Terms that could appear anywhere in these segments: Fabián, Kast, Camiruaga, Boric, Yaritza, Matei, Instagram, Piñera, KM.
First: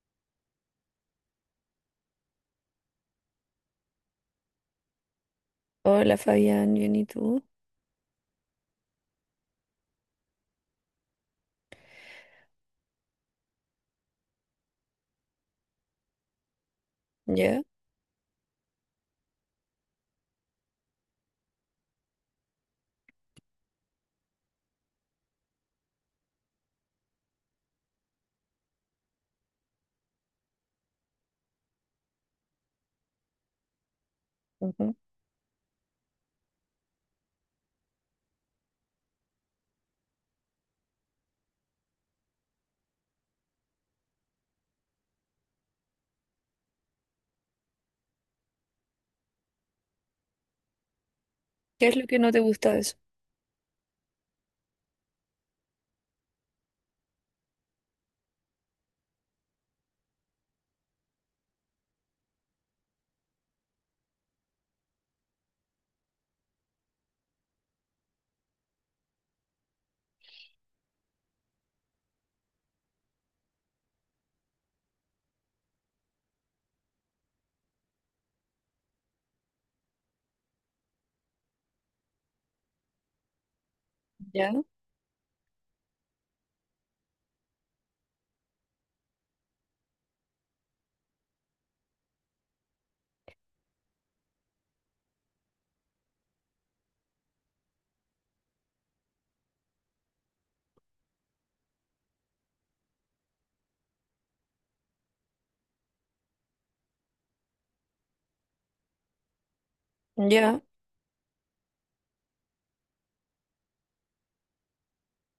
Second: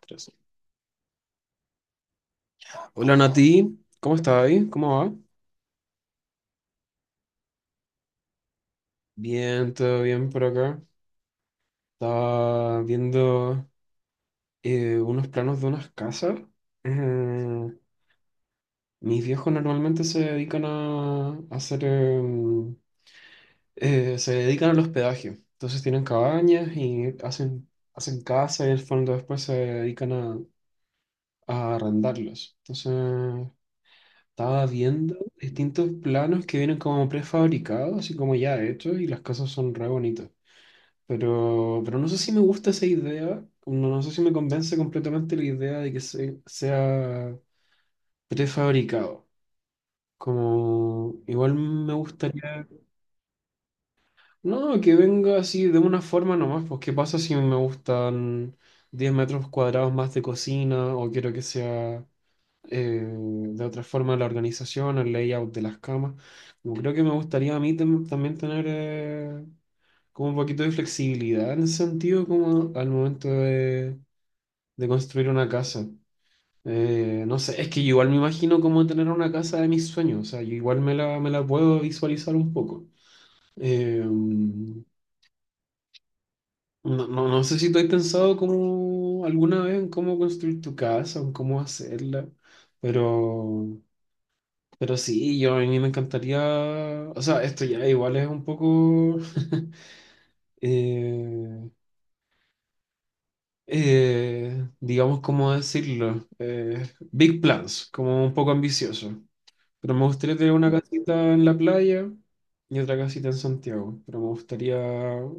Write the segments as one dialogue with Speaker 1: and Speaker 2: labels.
Speaker 1: Tres. Hola Nati, ¿cómo estás ahí? ¿Cómo va?
Speaker 2: Hola Fabián, bien, ¿y tú?
Speaker 1: Bien, todo bien por acá. Estaba viendo unos planos de unas casas. Eh,
Speaker 2: ¿Ya?
Speaker 1: mis viejos normalmente se dedican a hacer, se dedican al hospedaje. Entonces tienen cabañas y hacen, hacen casas y en fondo después se dedican a arrendarlos. Entonces estaba
Speaker 2: Ujú.
Speaker 1: viendo distintos planos que vienen como prefabricados, así como ya hechos, y las casas son re bonitas. Pero no sé si me gusta esa idea, no, no sé si me convence completamente la idea de que sea prefabricado. Como igual
Speaker 2: ¿Qué
Speaker 1: me
Speaker 2: es lo que no te
Speaker 1: gustaría,
Speaker 2: gusta de eso?
Speaker 1: no, que venga así de una forma nomás, pues qué pasa si me gustan 10 metros cuadrados más de cocina o quiero que sea de otra forma la organización, el layout de las camas. Como creo que me gustaría a mí también tener como un poquito de flexibilidad en ese sentido, como al momento de construir una casa. No sé, es que igual me imagino como tener una casa de mis sueños, o sea, yo igual me la puedo visualizar un poco.
Speaker 2: ¿Ya?
Speaker 1: No, no, no sé si tú has pensado como alguna vez en cómo construir tu casa, en cómo hacerla, pero, pero sí, yo a mí me encantaría, o sea, esto ya igual es un poco, eh, digamos, ¿cómo decirlo? Big plans, como un poco ambicioso. Pero me gustaría tener
Speaker 2: ¿Ya?
Speaker 1: una casita en la playa y otra casita en Santiago. Pero me gustaría,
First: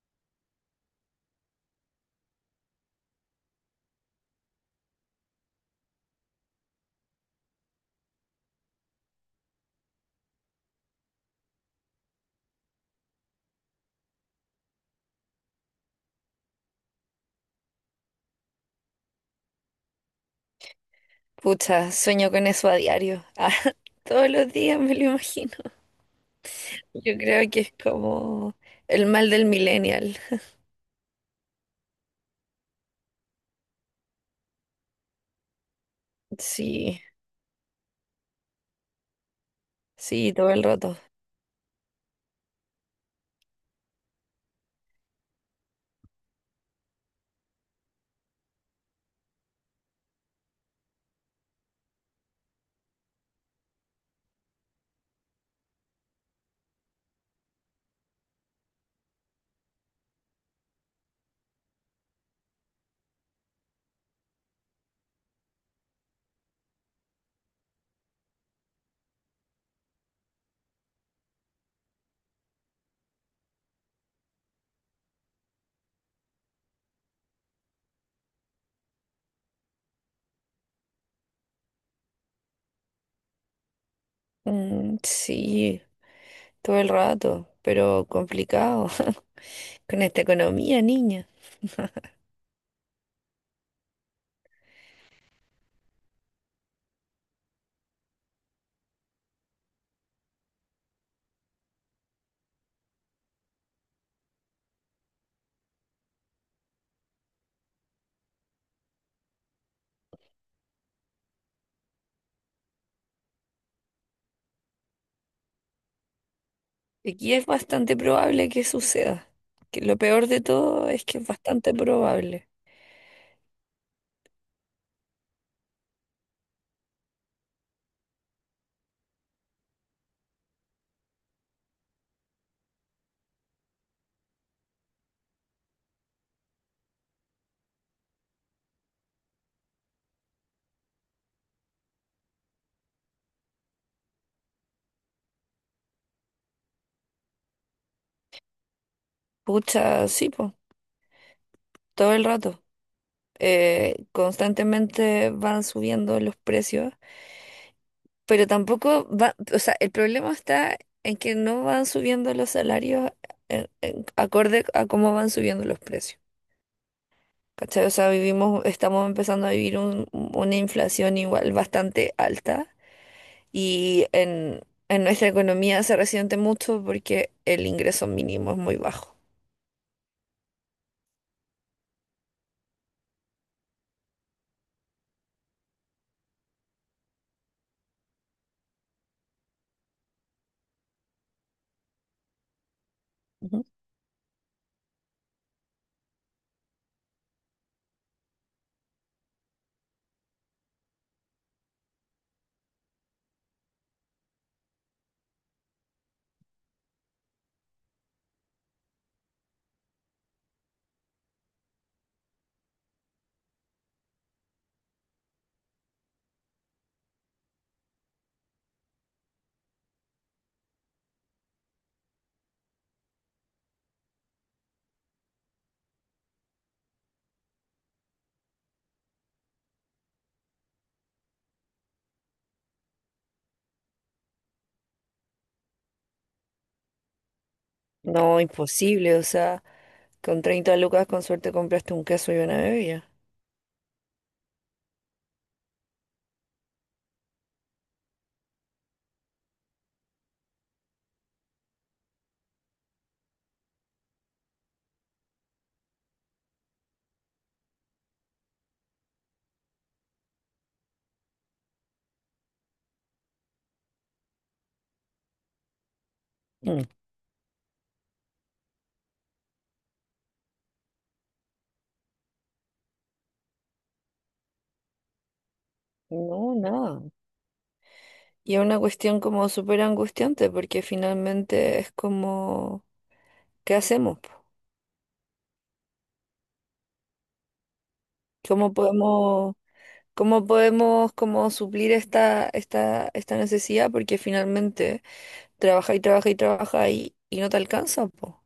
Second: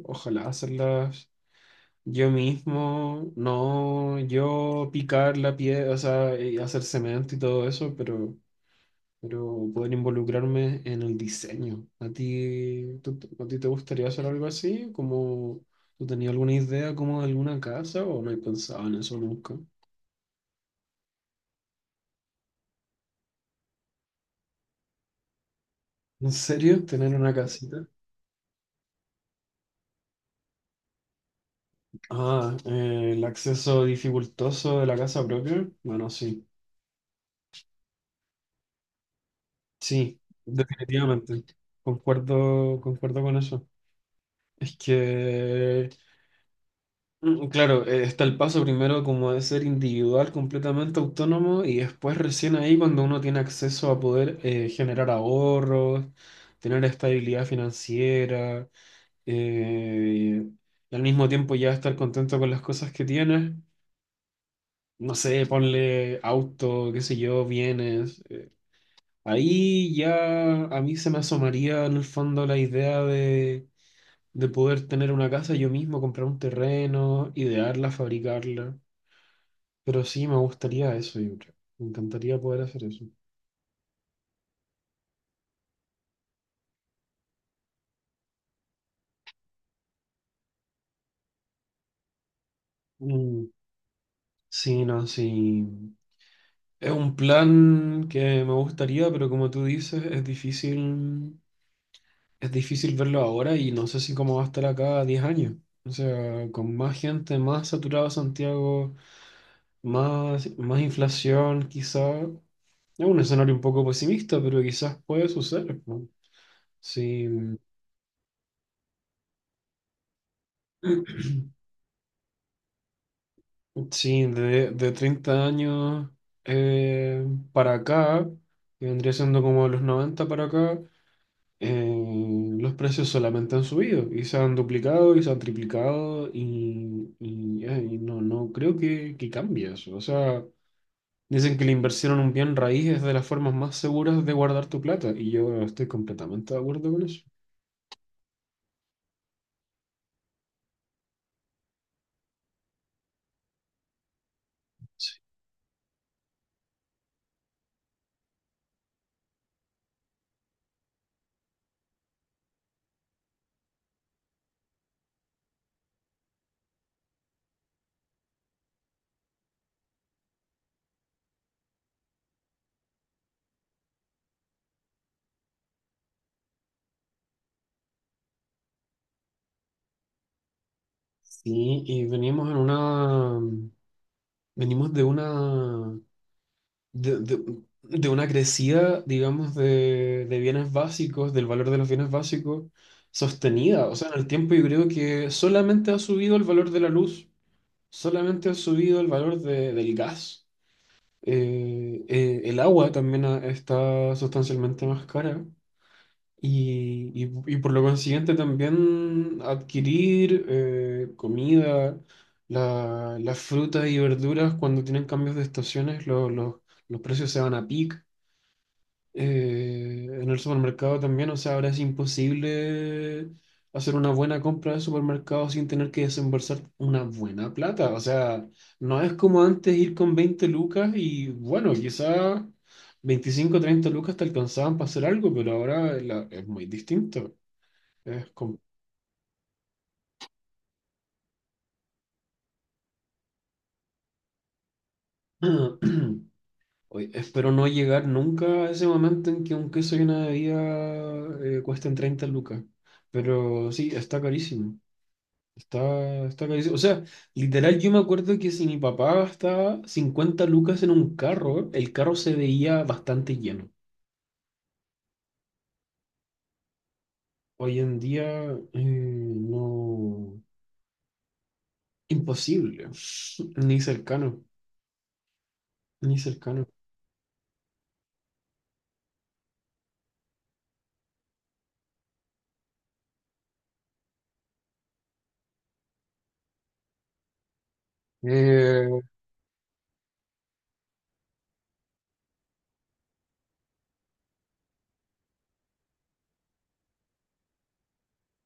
Speaker 1: ojalá, hacerlas yo mismo. No yo picar la piedra, o sea, y hacer cemento y todo eso, pero poder involucrarme en el diseño. ¿A ti, a ti te gustaría hacer algo así? ¿Como tú tenías alguna idea como de alguna casa o no has pensado en eso nunca?
Speaker 2: Pucha, sueño con eso a diario. Ah, todos los días me lo imagino.
Speaker 1: ¿En serio? ¿Tener
Speaker 2: Yo
Speaker 1: una
Speaker 2: creo que es
Speaker 1: casita?
Speaker 2: como el mal del millennial.
Speaker 1: Ah, el acceso dificultoso de la casa propia. Bueno, sí,
Speaker 2: Sí,
Speaker 1: sí,
Speaker 2: sí, todo el rato.
Speaker 1: definitivamente. Concuerdo, concuerdo con eso. Es que, claro, está el paso primero como de ser individual, completamente autónomo, y después recién ahí cuando uno tiene acceso a poder generar ahorros, tener estabilidad financiera, eh, y al mismo tiempo ya estar contento con las cosas que tienes. No sé, ponle auto, qué sé yo, bienes. Ahí ya a mí se me asomaría en el fondo la idea de poder tener una casa yo mismo, comprar un terreno, idearla, fabricarla. Pero sí, me gustaría eso, yo creo. Me encantaría poder hacer eso.
Speaker 2: Mm, sí, todo el rato, pero complicado. Con esta economía, niña.
Speaker 1: Mm, sí, no, sí. Es un plan que me gustaría, pero como tú dices, es difícil verlo ahora y no sé si cómo va a estar acá a 10 años. O sea, con más gente, más saturado Santiago, más, más inflación, quizás. Es un escenario un poco pesimista, pero quizás puede suceder. ¿No? Sí,
Speaker 2: Aquí es bastante probable que suceda. Que lo peor de todo es que es bastante probable.
Speaker 1: sí, de 30 años eh, para acá, que vendría siendo como de los 90 para acá, los precios solamente han subido y se han duplicado y se han triplicado y no, no creo que cambie eso. O sea, dicen que la inversión en un bien raíz es de las formas más seguras de guardar tu plata y yo estoy completamente de acuerdo con eso.
Speaker 2: Pucha, sí, pues, todo el rato. Constantemente van subiendo los precios, pero tampoco va, o sea, el problema está en que no van subiendo los salarios acorde a cómo van subiendo los precios. ¿Cachai? O sea, vivimos, estamos empezando a vivir una inflación igual bastante alta y en nuestra economía se resiente mucho porque el ingreso mínimo es muy bajo.
Speaker 1: Sí, y venimos en una, venimos de una de, de una crecida, digamos, de bienes básicos, del valor de los bienes básicos,
Speaker 2: Ujú.
Speaker 1: sostenida. O sea, en el tiempo yo creo que solamente ha subido el valor de la luz, solamente ha subido el valor del gas. El agua también está sustancialmente más cara. Y, y por lo consiguiente también adquirir comida, las frutas y verduras cuando tienen cambios de estaciones, los precios se van a pic. En el supermercado también, o sea, ahora es imposible hacer una buena compra de supermercado sin tener que desembolsar una buena plata. O sea, no es como antes ir con 20 lucas y bueno, quizá 25 o 30 lucas te alcanzaban para hacer algo, pero ahora es muy distinto. Es
Speaker 2: No,
Speaker 1: como-
Speaker 2: imposible, o sea, con 30 lucas con suerte compraste un queso y una bebida.
Speaker 1: Oye, espero no llegar nunca a ese momento en que un queso y una bebida cuesten 30 lucas. Pero sí, está carísimo. Está, está carísimo. O sea, literal, yo me acuerdo que si mi papá gastaba 50 lucas en un carro, el carro se veía bastante lleno.
Speaker 2: Mm.
Speaker 1: Hoy en día, no. Imposible. Ni cercano. Ni
Speaker 2: No,
Speaker 1: cercano.
Speaker 2: nada. Y es una cuestión como súper angustiante porque finalmente es como, ¿qué hacemos, po? ¿Cómo
Speaker 1: Eh,
Speaker 2: podemos, cómo podemos como suplir esta necesidad? Porque finalmente trabaja y trabaja y trabaja y no te alcanza, po.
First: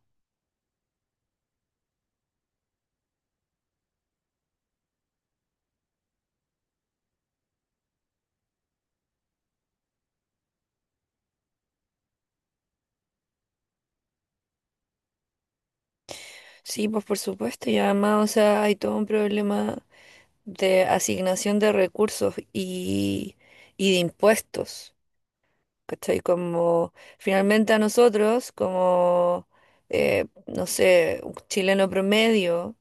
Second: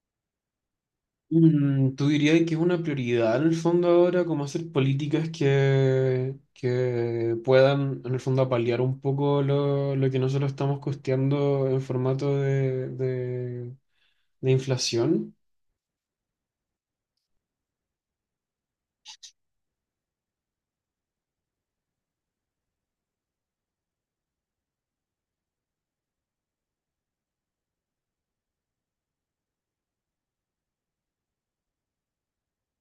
Speaker 1: ¿Tú dirías que es una prioridad en el fondo ahora, como hacer políticas que puedan, en el fondo, paliar un poco lo que nosotros estamos costeando en formato de inflación?
Speaker 2: Sí, pues por supuesto. Y además, o sea, hay todo un problema de asignación de recursos y de impuestos. ¿Cachai? Como finalmente a nosotros, como, no sé, un chileno promedio,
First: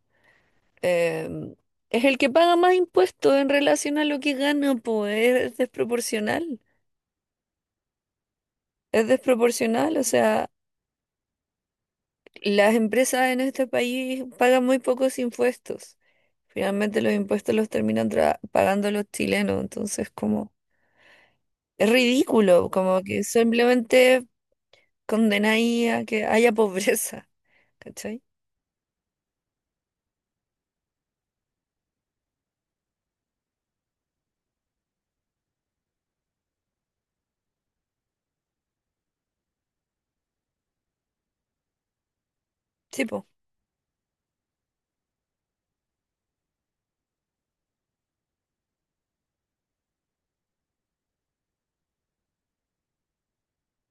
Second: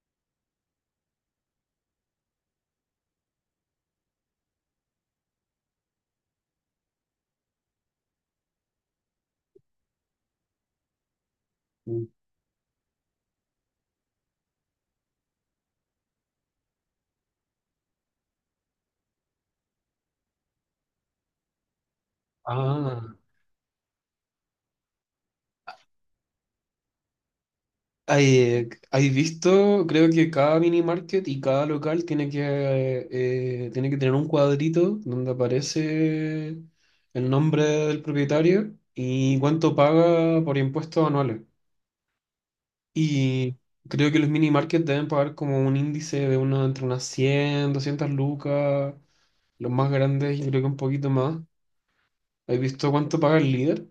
Speaker 2: eh, es el que paga más impuestos en relación a lo que gana, pues es desproporcional. Es desproporcional, o sea, las empresas en este país pagan muy pocos impuestos. Finalmente los impuestos los terminan pagando los chilenos, entonces como es ridículo, como
Speaker 1: Ah,
Speaker 2: que simplemente condenáis a que haya pobreza, ¿cachai?
Speaker 1: hay visto, creo que cada mini market y cada local tiene que tener un cuadrito donde aparece el nombre del propietario y cuánto paga por impuestos anuales.
Speaker 2: Sí, po.
Speaker 1: Y creo que los mini markets deben pagar como un índice de uno entre unas 100, 200 lucas, los más grandes yo creo que un poquito más. ¿Has visto cuánto paga el líder?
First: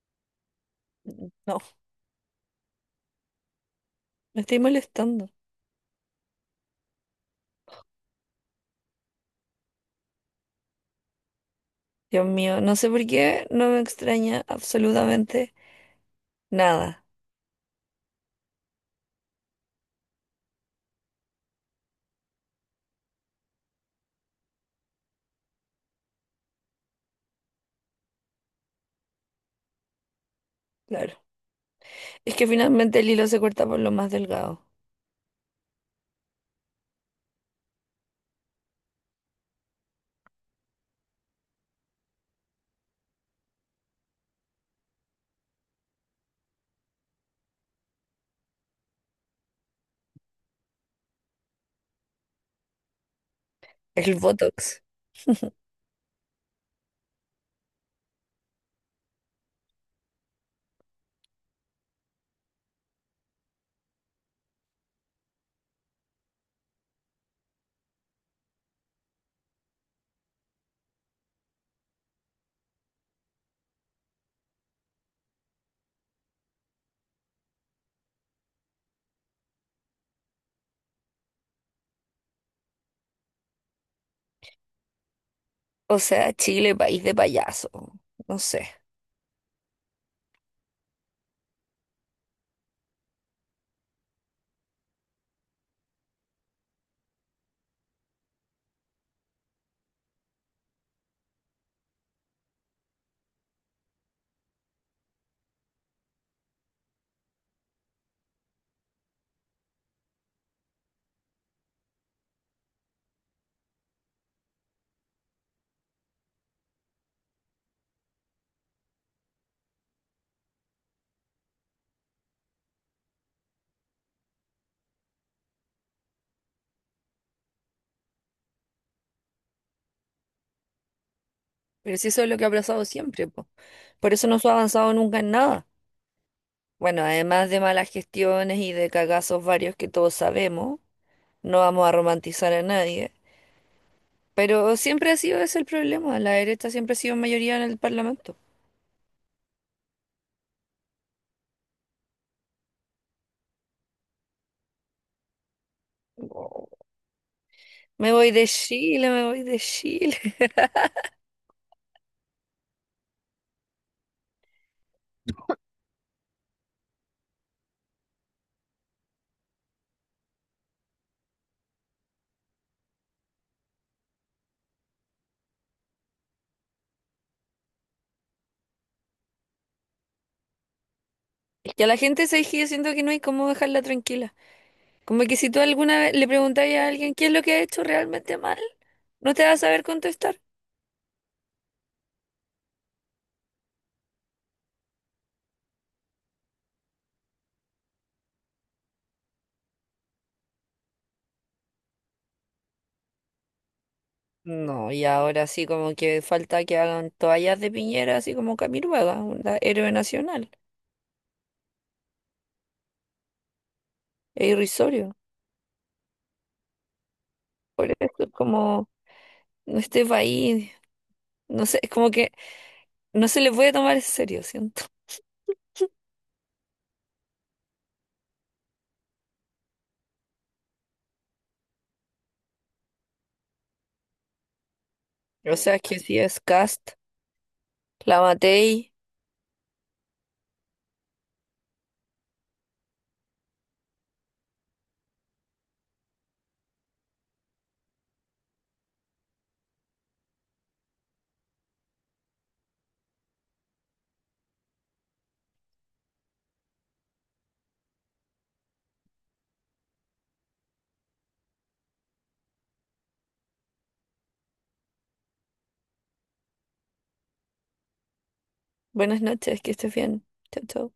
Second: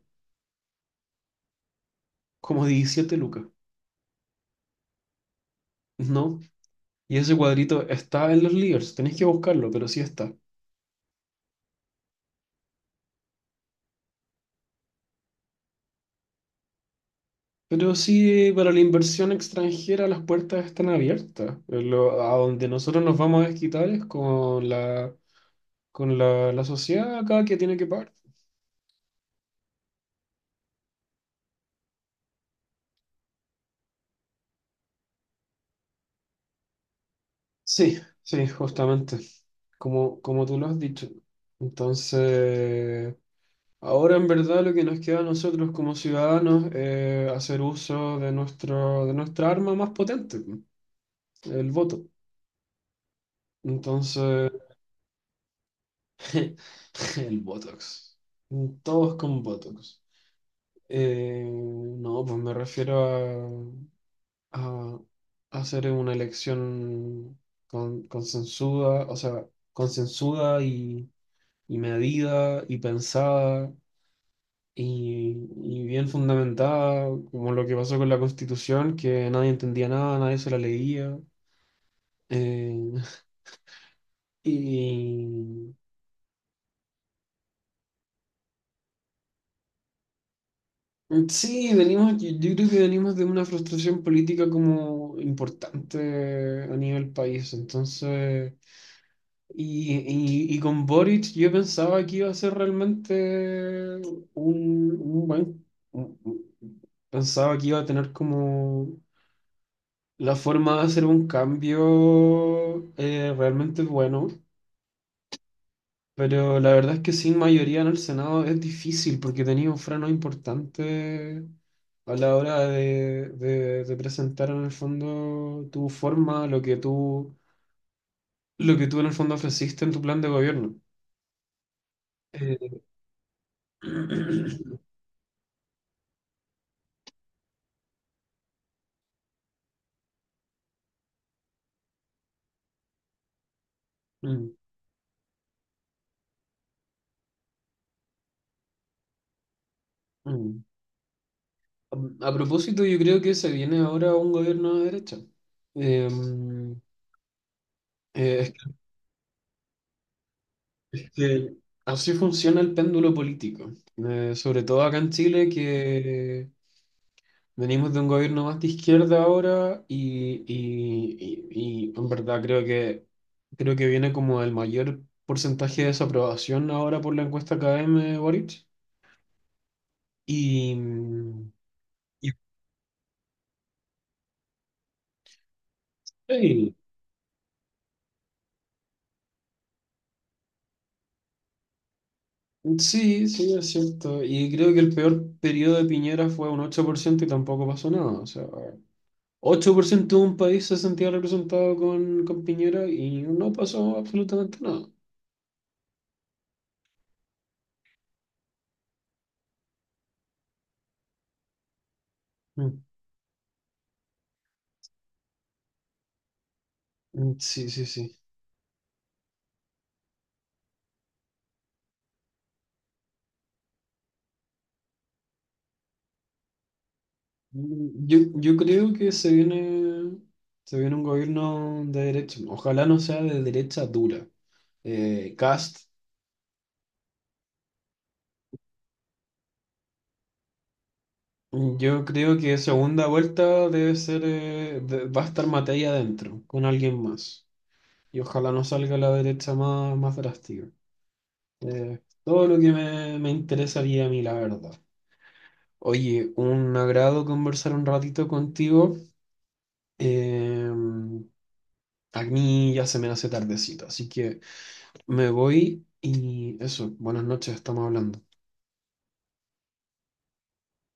Speaker 2: No,
Speaker 1: Como 17 lucas.
Speaker 2: me estoy molestando.
Speaker 1: No, y ese cuadrito está en los Leaders, tenéis que buscarlo, pero sí está.
Speaker 2: Dios mío, no sé por qué no me extraña absolutamente nada.
Speaker 1: Pero sí, para la inversión extranjera las puertas están abiertas. A donde nosotros nos vamos a desquitar es con la, la sociedad acá que tiene que pagar.
Speaker 2: Claro. Es que finalmente el hilo se corta por lo más delgado.
Speaker 1: Sí, sí, justamente, como, como tú lo has dicho. Entonces, ahora en verdad lo que nos queda a nosotros como ciudadanos es hacer uso de nuestro, de nuestra arma más potente, el voto.
Speaker 2: El
Speaker 1: Entonces,
Speaker 2: Botox.
Speaker 1: el Botox. Todos con Botox. No, pues me refiero a hacer una elección con, consensuada, o sea, consensuada y medida y pensada y bien fundamentada, como lo que pasó con la Constitución, que nadie entendía nada, nadie se la leía. Eh, y
Speaker 2: O sea, Chile, país de payaso. No sé.
Speaker 1: Sí, venimos, yo creo que venimos de una frustración política como importante a nivel país, entonces, y, y con Boric yo pensaba que iba a ser realmente un buen, un- un- pensaba que iba a tener como la forma de hacer un cambio realmente bueno. Pero la verdad es que sin mayoría en el Senado es difícil porque tenía un freno importante a la hora de, de presentar en el fondo tu forma, lo que tú en el fondo ofreciste en tu plan de gobierno.
Speaker 2: Pero si eso es lo que ha
Speaker 1: Eh,
Speaker 2: pasado siempre, po. Por eso no se ha avanzado nunca en nada. Bueno, además de malas gestiones y de cagazos varios que todos sabemos, no vamos a romantizar a nadie.
Speaker 1: mm,
Speaker 2: Pero siempre ha sido ese el problema. La derecha siempre ha sido mayoría en el Parlamento.
Speaker 1: mm. A a propósito, yo creo que se viene ahora un gobierno de derecha. Eh, mm,
Speaker 2: Me voy de
Speaker 1: eh,
Speaker 2: Chile, me voy de Chile.
Speaker 1: es que así funciona el péndulo político. Sobre todo acá en Chile, que venimos de un gobierno más de izquierda ahora y, y en verdad creo que viene como el mayor porcentaje de desaprobación ahora por la encuesta KM Boric. Y,
Speaker 2: Es que a la gente,
Speaker 1: y-
Speaker 2: se que yo siento que no hay cómo dejarla tranquila. Como que si tú alguna vez le preguntas
Speaker 1: sí,
Speaker 2: a alguien qué es lo que ha hecho realmente mal, no te va a saber contestar.
Speaker 1: sí, sí, es cierto. Y creo que el peor periodo de Piñera fue un 8% y tampoco pasó nada. O sea, 8% de un país se sentía representado con Piñera y no pasó absolutamente nada.
Speaker 2: No, y ahora sí como que falta que hagan toallas de Piñera, así como Camiruaga, un héroe nacional.
Speaker 1: Mm,
Speaker 2: Es irrisorio.
Speaker 1: Sí, sí,
Speaker 2: Por eso
Speaker 1: sí.
Speaker 2: es como no, este país, no sé, es como que no se le puede tomar en serio, siento.
Speaker 1: Yo creo que se viene un gobierno de derecha. Ojalá no sea de derecha dura.
Speaker 2: O sea, es
Speaker 1: Kast,
Speaker 2: que si es Cast, la Matei,
Speaker 1: yo creo que segunda vuelta debe ser, va a estar Matei adentro, con alguien más. Y ojalá no salga la derecha más, más drástica. Eh, todo lo que me interesaría a mí, la verdad. Oye, un agrado conversar un ratito contigo. Eh, a mí ya se me hace tardecito, así que... Me voy y eso, buenas noches, estamos hablando.
Speaker 2: buenas noches, que estés bien. Chao, chao.